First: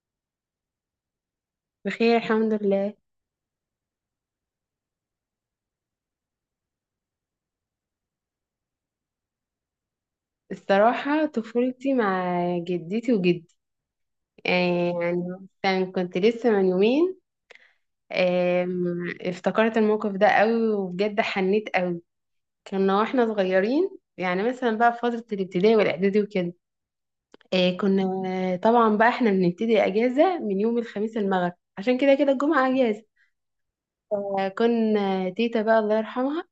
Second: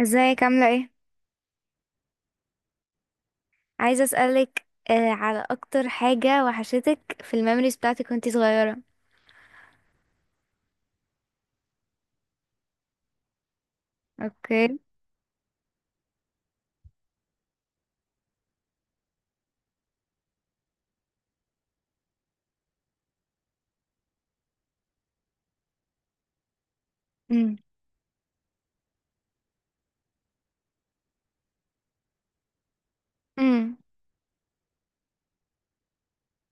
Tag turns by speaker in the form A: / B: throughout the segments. A: ازيك عاملة ايه؟
B: بخير الحمد لله.
A: عايزة اسألك على اكتر حاجة وحشتك في الميموريز بتاعتك وانتي صغيرة.
B: الصراحة طفولتي مع جدتي وجدي.
A: اوكي.
B: يعني مثلا كنت لسه من يومين. افتكرت الموقف ده قوي وبجد حنيت قوي. كنا واحنا صغيرين، يعني مثلا بقى في فترة الابتدائي والإعدادي وكده.
A: امم.
B: آه، كنا طبعا بقى احنا بنبتدي أجازة من يوم الخميس المغرب، عشان كده كده الجمعة أجازة.
A: امم.
B: كنا تيتا بقى الله يرحمها،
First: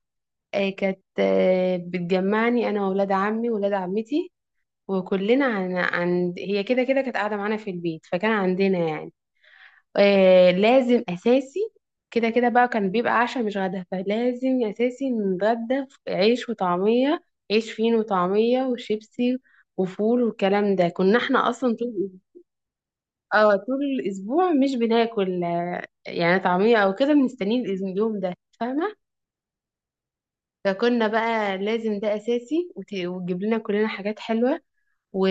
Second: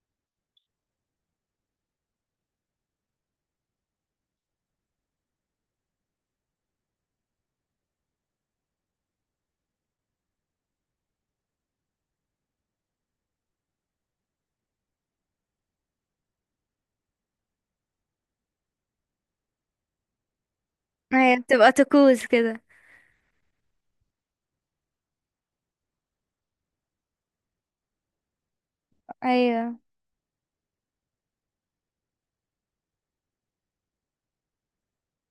B: كانت بتجمعني انا واولاد عمي واولاد عمتي. وكلنا هي كده كده كانت قاعدة معانا في البيت، فكان عندنا يعني لازم أساسي. كده كده بقى كان بيبقى عشاء مش غدا، فلازم أساسي نتغدى في عيش وطعمية. عيش فين وطعمية وشيبسي وفول والكلام ده. كنا
A: ايوه،
B: احنا
A: بتبقى
B: أصلا طول،
A: طقوس كده.
B: اه طول الأسبوع مش بناكل يعني طعمية أو كده، بنستنيه اليوم ده، فاهمة؟
A: ايوه.
B: فكنا بقى لازم ده أساسي، وتجيب لنا كلنا حاجات حلوة. و...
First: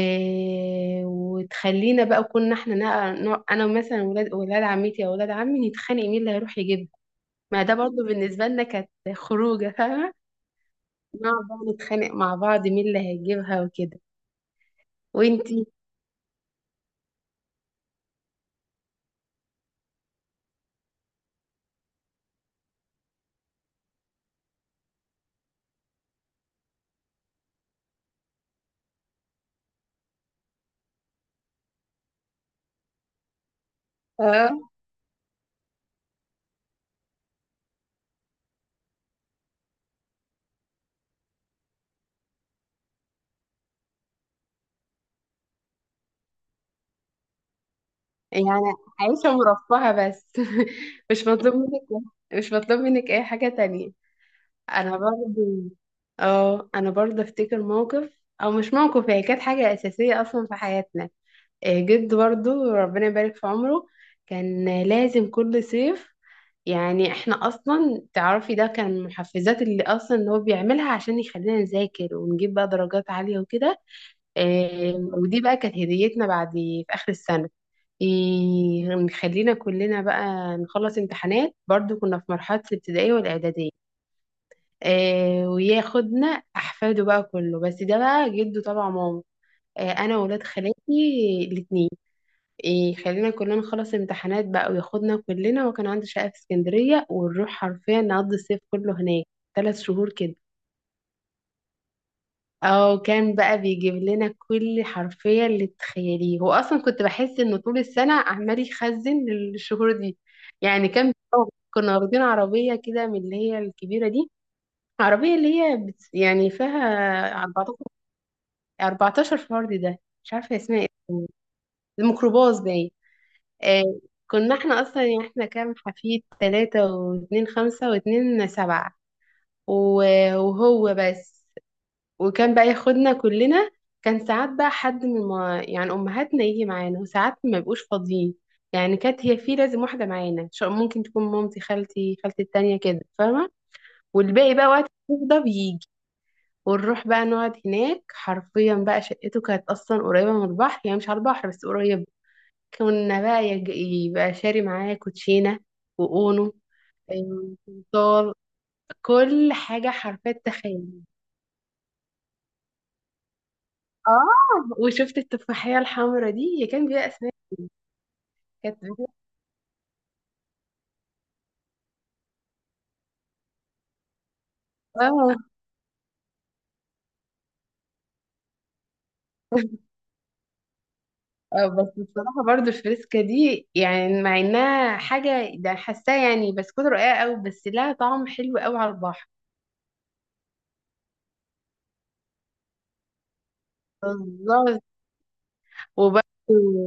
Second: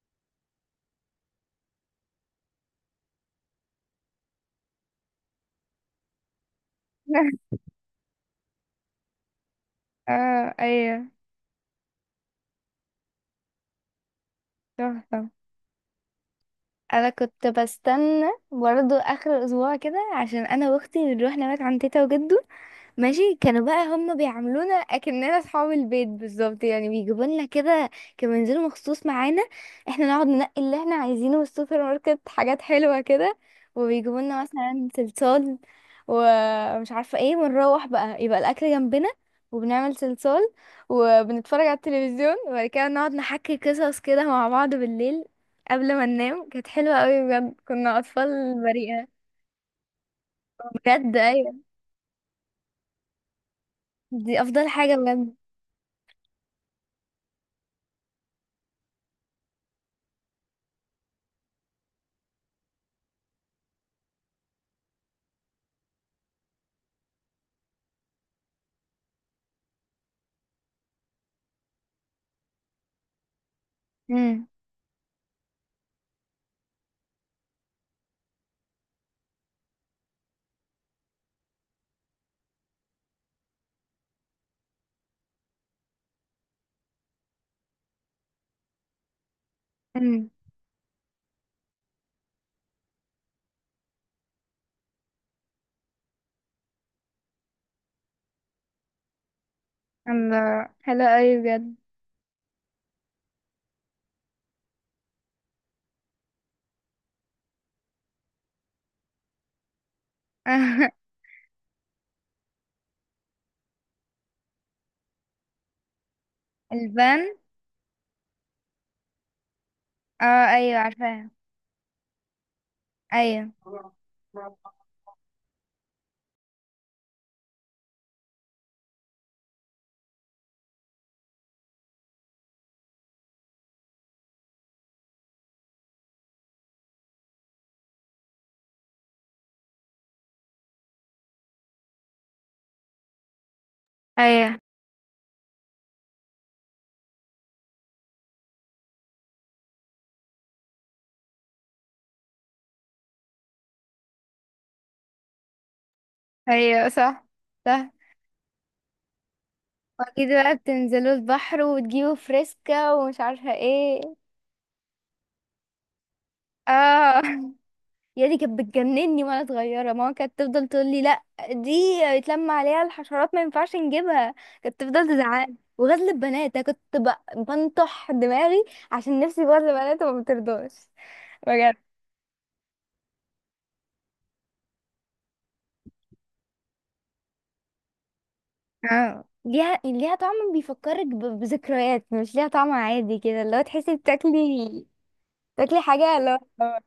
B: وتخلينا بقى، كنا احنا انا مثلا ولاد عمتي او ولاد عمي نتخانق مين اللي هيروح يجيبها. ما ده برضو بالنسبه لنا كانت خروجه، فاهمه؟
A: اه، ايوه.
B: نقعد بقى نتخانق مع بعض مين اللي هيجيبها وكده.
A: تحفة.
B: وانتي؟
A: انا كنت بستنى برضه اخر الاسبوع كده عشان انا واختي بنروح نبات عند تيتا وجدو. ماشي، كانوا بقى هم بيعاملونا اكننا اصحاب البيت بالظبط، يعني بيجيبوا لنا كده. كانوا ينزلوا مخصوص معانا. احنا نقعد ننقي اللي احنا عايزينه من السوبر ماركت، حاجات حلوة كده. وبيجيبوا لنا
B: اه،
A: مثلا صلصال ومش عارفة ايه، ونروح بقى يبقى الاكل جنبنا. وبنعمل صلصال وبنتفرج على التلفزيون، وبعد كده نقعد نحكي قصص كده مع بعض بالليل قبل ما ننام. كانت حلوة قوي بجد، كنا اطفال
B: يعني
A: بريئة.
B: عايشه مرفهه بس
A: بجد
B: مش
A: ايوه.
B: مطلوب منك مش مطلوب منك اي حاجه تانية.
A: دي افضل حاجة
B: انا
A: بجد.
B: برضو، اه انا برضو افتكر موقف او مش موقف، هي كانت حاجه اساسيه اصلا في حياتنا. جد برضو ربنا يبارك في عمره، كان لازم كل صيف، يعني احنا اصلا تعرفي ده كان من المحفزات اللي هو بيعملها عشان يخلينا نذاكر ونجيب بقى درجات عالية وكده.
A: مم.
B: ودي بقى كانت هديتنا بعد في اخر السنة. نخلينا كلنا بقى نخلص امتحانات، برضو كنا في مرحلة الابتدائية والإعدادية. آه، وياخدنا أحفاده بقى كله، بس ده بقى جده طبعا ماما. أنا
A: مم.
B: وولاد خالاتي الاتنين، يخلينا كلنا نخلص امتحانات بقى وياخدنا كلنا. وكان عنده شقة في اسكندرية ونروح حرفيا نقضي الصيف كله هناك، 3 شهور كده.
A: الله، حلو قوي بجد.
B: او كان بقى بيجيب لنا كل حرفيا اللي تتخيليه، هو اصلا كنت بحس انه طول السنة عمال يخزن للشهور دي. يعني كان كنا واخدين عربية كده من اللي هي الكبيرة دي، عربية اللي هي يعني فيها
A: البان.
B: 14 14 فرد، ده مش
A: اه
B: عارفة
A: ايوه،
B: اسمها ايه،
A: عارفاها.
B: الميكروباص باين.
A: ايوه.
B: آه، كنا احنا اصلا، يعني احنا كام حفيد؟ ثلاثة واتنين خمسة، واتنين سبعة، وهو بس. وكان بقى ياخدنا كلنا. كان ساعات بقى حد من، ما يعني امهاتنا يجي معانا، وساعات ما يبقوش فاضيين. يعني كانت هي في لازم واحدة معانا، ممكن تكون مامتي، خالتي التانية كده، فاهمة؟ والباقي
A: ايوه.
B: بقى وقت ده بيجي. ونروح بقى نقعد هناك حرفيا. بقى شقته كانت اصلا قريبة من البحر، يعني مش على البحر بس قريبة. كنا بقى يبقى شاري معايا كوتشينة وأونو،
A: ايوه صح. صح.
B: صار كل حاجة
A: واكيد
B: حرفيا،
A: بقى
B: تخيل.
A: بتنزلوا البحر وتجيبوا فريسكا ومش عارفه ايه.
B: اه وشفت التفاحية الحمراء دي، هي كان بيها
A: اه.
B: أسماك،
A: يا دي كانت
B: كانت بتبيع-
A: بتجنني وانا صغيره، ماما كانت تفضل تقول لي لا. دي يتلم عليها الحشرات ما ينفعش نجيبها. كانت تفضل
B: اه.
A: تزعل. وغزل البنات انا كنت بنطح دماغي عشان نفسي في غزل البنات وما بترضاش. بجد.
B: بس بصراحة برضو الفريسكا دي يعني، مع انها حاجة ده حاساها يعني بسكوت رقيقة قوي، بس لها طعم حلو قوي على
A: اه،
B: البحر.
A: ليها طعم بيفكرك بذكريات، مش ليها طعم عادي كده اللي هو تحسي
B: بالظبط.
A: بتاكلي. تاكلي حاجة،
B: وبرضو
A: اللي هو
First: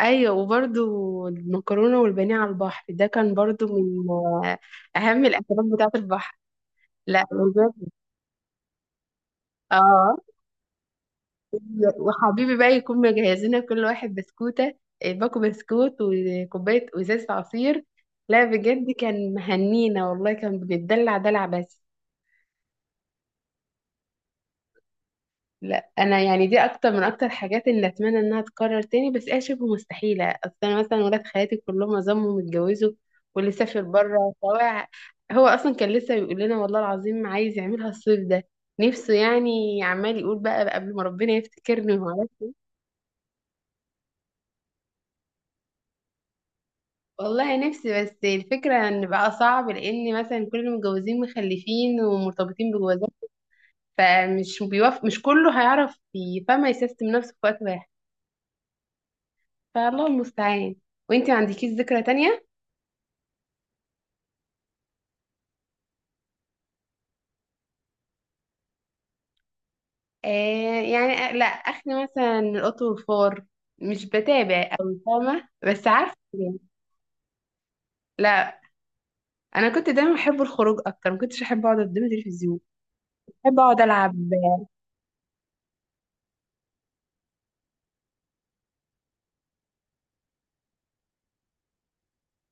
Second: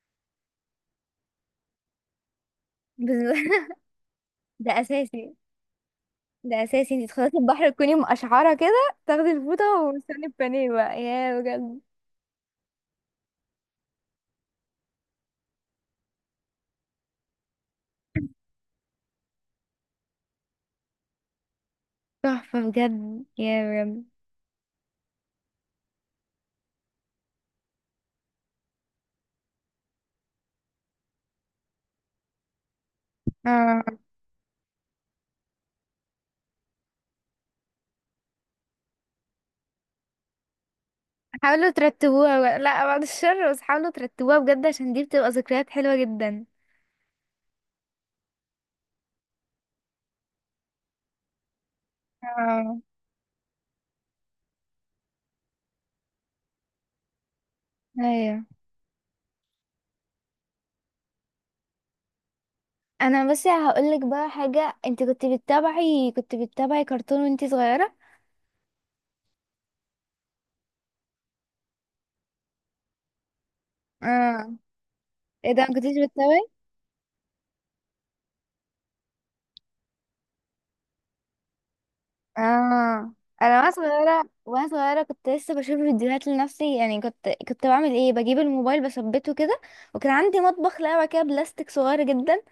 B: ايوه، وبرضو المكرونة والبانيه على البحر
A: بز-
B: ده كان برضو من
A: ده
B: اهم
A: أساسي.
B: الاكلات بتاعة البحر.
A: ده أساسي، انتي
B: لا
A: تخلصي البحر
B: والباقي،
A: تكوني مقشعرة كده تاخدي الفوطة
B: اه،
A: وتستني البانيه بقى، يا بجد.
B: وحبيبي بقى يكون مجهزين لنا كل واحد بسكوتة، باكو بسكوت وكوباية وإزازة عصير. لا بجد كان مهنينا والله، كان بنتدلع دلع بس.
A: تحفة بجد، يا بجد،
B: لا انا يعني دي اكتر حاجات اللي اتمنى انها تتكرر تاني، بس هي شبه مستحيله. اصل انا مثلا ولاد خالاتي كلهم ظلموا متجوزوا، واللي
A: اه.
B: سافر بره سواء. هو اصلا كان لسه بيقول لنا والله العظيم عايز يعملها الصيف ده، نفسه يعني، عمال يقول بقى قبل ما ربنا
A: حاولوا
B: يفتكرني.
A: ترتبوها بقى. لا، بعد الشر، بس حاولوا ترتبوها بجد عشان دي بتبقى ذكريات حلوة جدا.
B: والله نفسي، بس الفكرة ان بقى صعب، لان مثلا كل المتجوزين مخلفين ومرتبطين
A: اه
B: بجوازات، فمش بيوافق، مش كله هيعرف فما يسيستم نفسه في وقت واحد.
A: ايوه.
B: فالله المستعان. وانتي ما عندكيش ذكرى تانية؟
A: انا بس هقولك بقى حاجة، انت كنت بتتابعي كرتون وانت صغيرة.
B: آه، يعني لا اخلي مثلا القط والفار، مش
A: اه،
B: بتابع او فاهمة
A: ايه ده ما
B: بس
A: كنتيش
B: عارفة
A: بتسوي؟
B: يعني. لا انا كنت دايما بحب الخروج، اكتر ما كنتش احب اقعد قدام التلفزيون،
A: اه، انا
B: بحب
A: وانا
B: اقعد العب
A: صغيره وانا صغيره كنت لسه بشوف فيديوهات لنفسي، يعني كنت بعمل ايه، بجيب الموبايل بثبته كده. وكان عندي مطبخ لعبه كده بلاستيك صغير جدا.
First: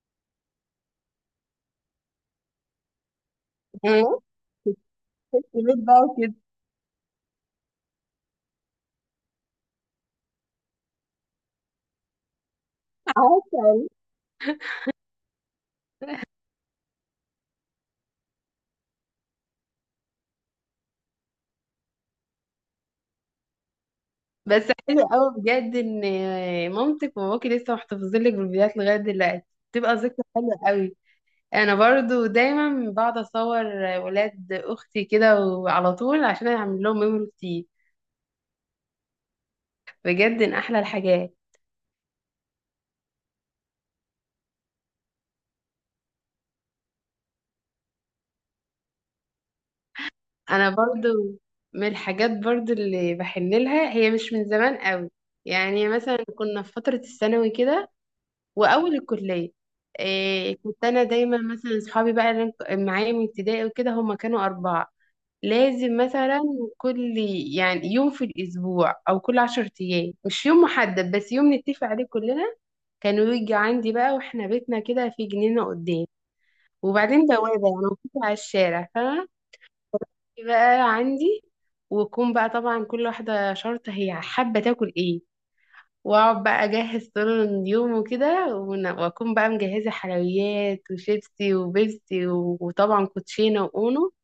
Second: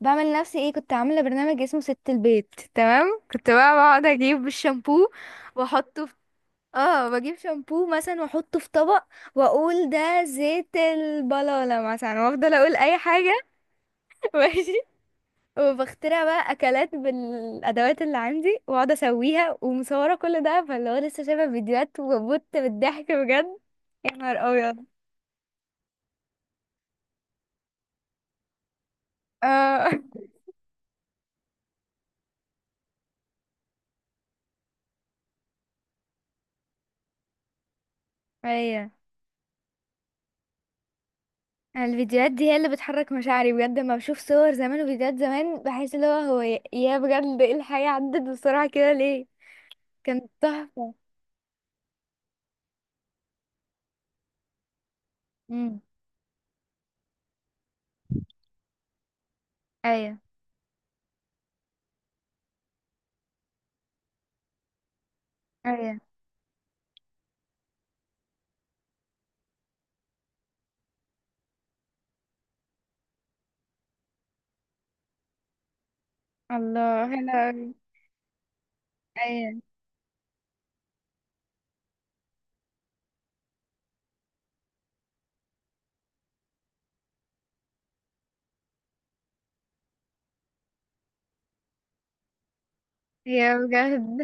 A: بعمل لنفسي ايه، كنت عامله برنامج اسمه ست البيت، تمام. كنت بقى بقعد
B: آه،
A: اجيب الشامبو
B: في البيت بقى
A: واحطه في،
B: وكده،
A: اه، بجيب شامبو مثلا واحطه في طبق واقول ده زيت البلالة مثلا، وافضل اقول اي حاجه.
B: عارفة؟
A: وبخترع بقى اكلات بالادوات اللي عندي واقعد اسويها ومصوره كل ده، فاللي هو لسه شايفه فيديوهات وبت بالضحك بجد. يا نهار
B: بس
A: ابيض.
B: حلو قوي بجد ان مامتك وباباكي لسه محتفظين لك بالفيديوهات لغايه دلوقتي،
A: اه.
B: بتبقى ذكرى حلوه قوي. انا برضو دايما بقعد اصور ولاد اختي كده وعلى طول، عشان اعمل لهم ميموري كتير،
A: ايوه.
B: بجد ان احلى الحاجات.
A: الفيديوهات دي هي اللي بتحرك مشاعري بجد. لما بشوف صور زمان وفيديوهات زمان بحس اللي هو هو، يا بجد، ايه الحياه عدت بسرعه كده ليه. كانت
B: انا
A: تحفه.
B: برضو من الحاجات برضو اللي بحن لها، هي مش من زمان قوي،
A: امم.
B: يعني مثلا كنا في فتره الثانوي كده واول الكليه.
A: ايوه.
B: إيه، كنت انا دايما مثلا اصحابي بقى اللي أنا معايا من ابتدائي وكده، هم كانوا 4. لازم
A: ايوه.
B: مثلا كل يعني يوم في الأسبوع أو كل 10 أيام، مش يوم محدد بس يوم نتفق عليه كلنا. كانوا يجي عندي بقى، واحنا بيتنا كده في جنينة قدام،
A: الله
B: وبعدين
A: حلو
B: بوابة
A: أوي.
B: يعني مفتوحة على الشارع، فاهمة؟
A: ايوه.
B: بقى عندي، ويكون بقى طبعا كل واحدة شرطة هي حابة تاكل ايه، واقعد بقى اجهز طول اليوم وكده. واكون بقى مجهزة حلويات وشيبسي وبيبسي وطبعا
A: هي
B: كوتشينة واونو.
A: بجد.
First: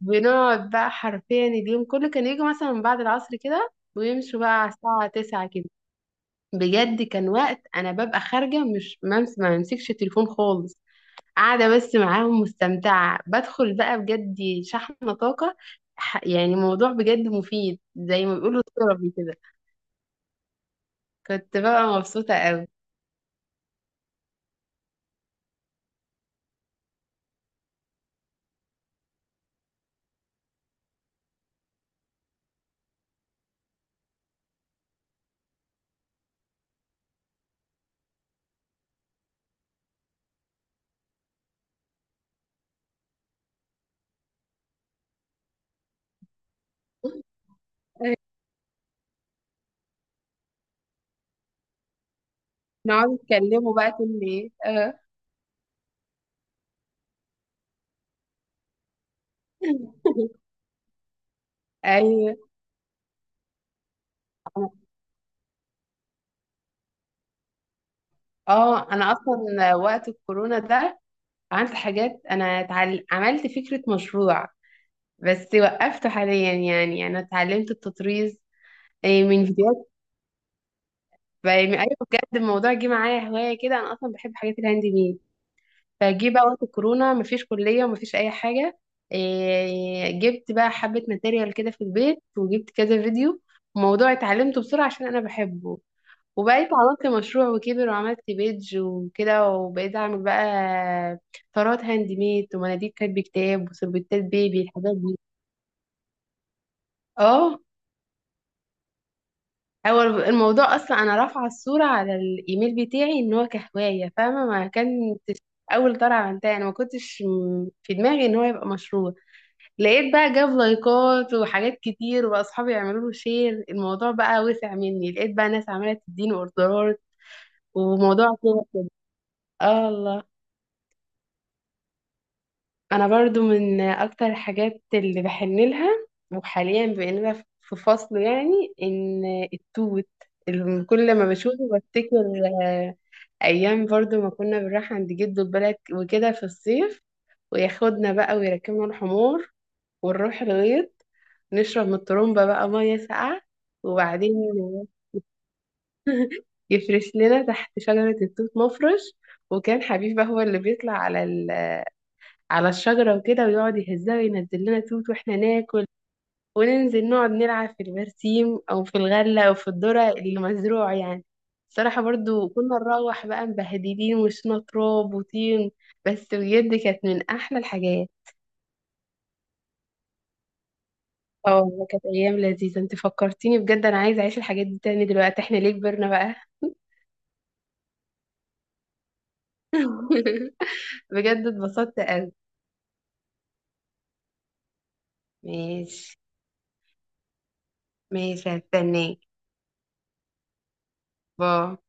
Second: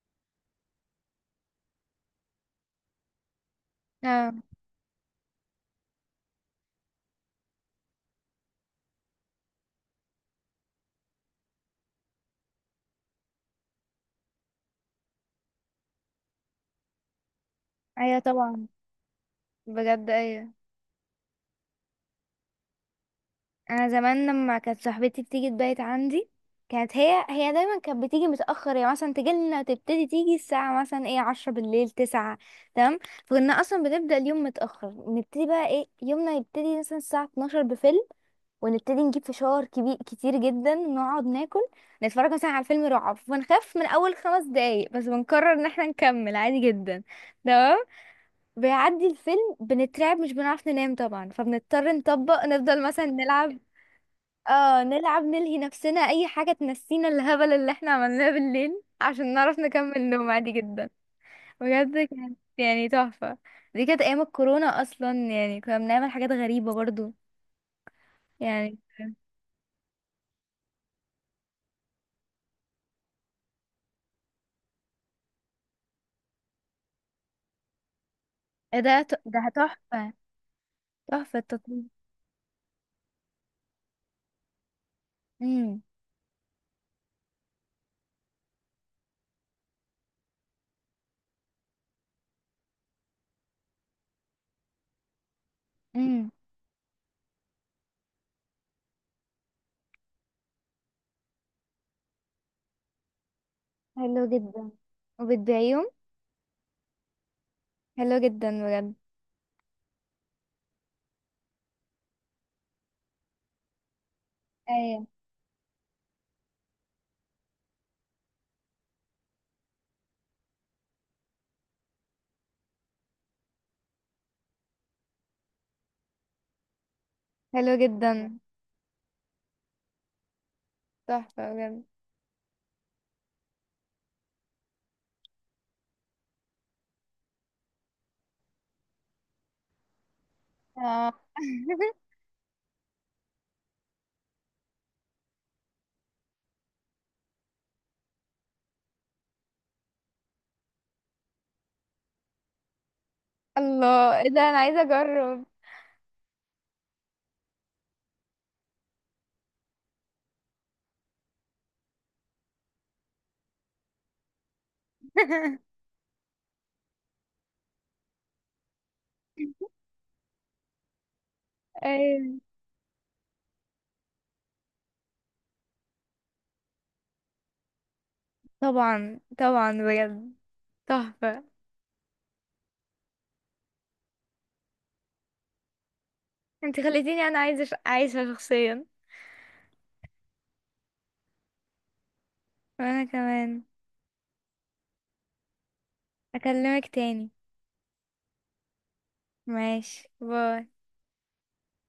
B: بنقعد بقى حرفيا اليوم كله، كان يجي مثلا من بعد العصر كده
A: اه
B: ويمشوا بقى على الساعة 9 كده. بجد كان وقت أنا ببقى خارجة مش ممس، ما بمسكش التليفون خالص، قاعدة بس معاهم مستمتعة، بدخل بقى بجد شحنة طاقة. يعني موضوع بجد مفيد،
A: ايوه.
B: زي ما بيقولوا
A: طبعا
B: ثيرابي كده.
A: بجد. ايوه.
B: كنت بقى مبسوطة قوي.
A: انا زمان لما كانت صاحبتي بتيجي تبيت عندي، كانت هي دايما كانت بتيجي متاخر، يعني مثلا تجي لنا تبتدي تيجي الساعه مثلا ايه عشرة بالليل، تسعة. تمام. فكنا اصلا بنبدا اليوم متاخر، نبتدي بقى ايه يومنا يبتدي مثلا الساعه 12 بفيلم. ونبتدي نجيب فشار كبير كتير جدا نقعد ناكل. نتفرج مثلا على فيلم رعب ونخاف من اول خمس دقايق، بس بنقرر ان احنا نكمل عادي جدا. تمام. بيعدي الفيلم بنترعب مش بنعرف ننام طبعا، فبنضطر نطبق نفضل مثلا
B: نقعد
A: نلعب.
B: نتكلموا بقى كل ايه،
A: اه،
B: اه
A: نلعب نلهي نفسنا اي حاجة تنسينا الهبل اللي احنا عملناه بالليل عشان نعرف نكمل نوم عادي جدا. بجد
B: ايوه.
A: كانت يعني تحفة. دي كانت ايام الكورونا اصلا، يعني كنا بنعمل حاجات غريبة برضو يعني.
B: اه انا اصلا وقت الكورونا ده عملت حاجات، انا عملت فكرة مشروع، بس وقفته حاليا. يعني يعني انا اتعلمت التطريز،
A: إيه ده،
B: من
A: ده
B: فيديوهات.
A: تحفة. تحفة التطبيق.
B: ايوه، بجد الموضوع جه معايا هواية كده. انا اصلا بحب حاجات الهاند ميد،
A: امم.
B: فجه بقى وقت الكورونا مفيش كلية ومفيش اي حاجة، جبت بقى حبة ماتيريال كده في البيت وجبت كذا فيديو، موضوع اتعلمته بسرعة عشان انا بحبه.
A: امم.
B: وبقيت عملت مشروع وكبر، وعملت بيدج وكده، وبقيت اعمل بقى طرات هاند ميد ومناديل كاتب كتاب وسربتات
A: حلو
B: بيبي،
A: جدا.
B: الحاجات دي.
A: وبتضايقهم.
B: اه،
A: حلو جدا بجد.
B: هو الموضوع اصلا انا رافعه الصوره على الايميل بتاعي، ان هو كهوايه، فاهمه؟ ما
A: ايوه.
B: كان اول طرعه عملتها انا ما كنتش في دماغي ان هو يبقى مشروع، لقيت بقى جاب لايكات وحاجات كتير، واصحابي يعملوا له شير، الموضوع بقى وسع مني، لقيت بقى ناس عماله تديني اوردرات،
A: حلو
B: وموضوع
A: جدا.
B: كده كده. اه، الله.
A: تحفة بجد.
B: انا برضو من اكتر الحاجات اللي بحن لها، وحاليا بقينا في فصل يعني، ان التوت اللي
A: اه.
B: كل ما بشوفه بفتكر. آه، ايام برضو ما كنا بنروح عند جده البلد وكده في الصيف، وياخدنا بقى ويركبنا الحمار ونروح الغيط، نشرب من الطرمبة بقى مية ساقعة.
A: الله ايه
B: وبعدين
A: ده، انا عايزة اجرب.
B: يفرش لنا تحت شجرة التوت مفرش، وكان حبيب بقى هو اللي بيطلع على الشجرة وكده، ويقعد يهزها وينزل لنا توت واحنا ناكل، وننزل نقعد نلعب في البرسيم او في الغلة او في الذرة اللي مزروع يعني. الصراحة
A: ايوه
B: برضو كنا نروح بقى مبهدلين، وشنا تراب وطين، بس بجد كانت من احلى الحاجات.
A: طبعا. طبعا بجد. تحفة.
B: اه والله كانت ايام لذيذة، انت فكرتيني بجد، انا عايزة اعيش الحاجات دي تاني دلوقتي، احنا ليه كبرنا بقى؟
A: انت خليتيني انا عايزة عايشة شخصيا.
B: بجد اتبسطت قوي.
A: وانا كمان.
B: ماشي.
A: اكلمك تاني.
B: ماشي هستناك.
A: ماشي، باي.
B: باي.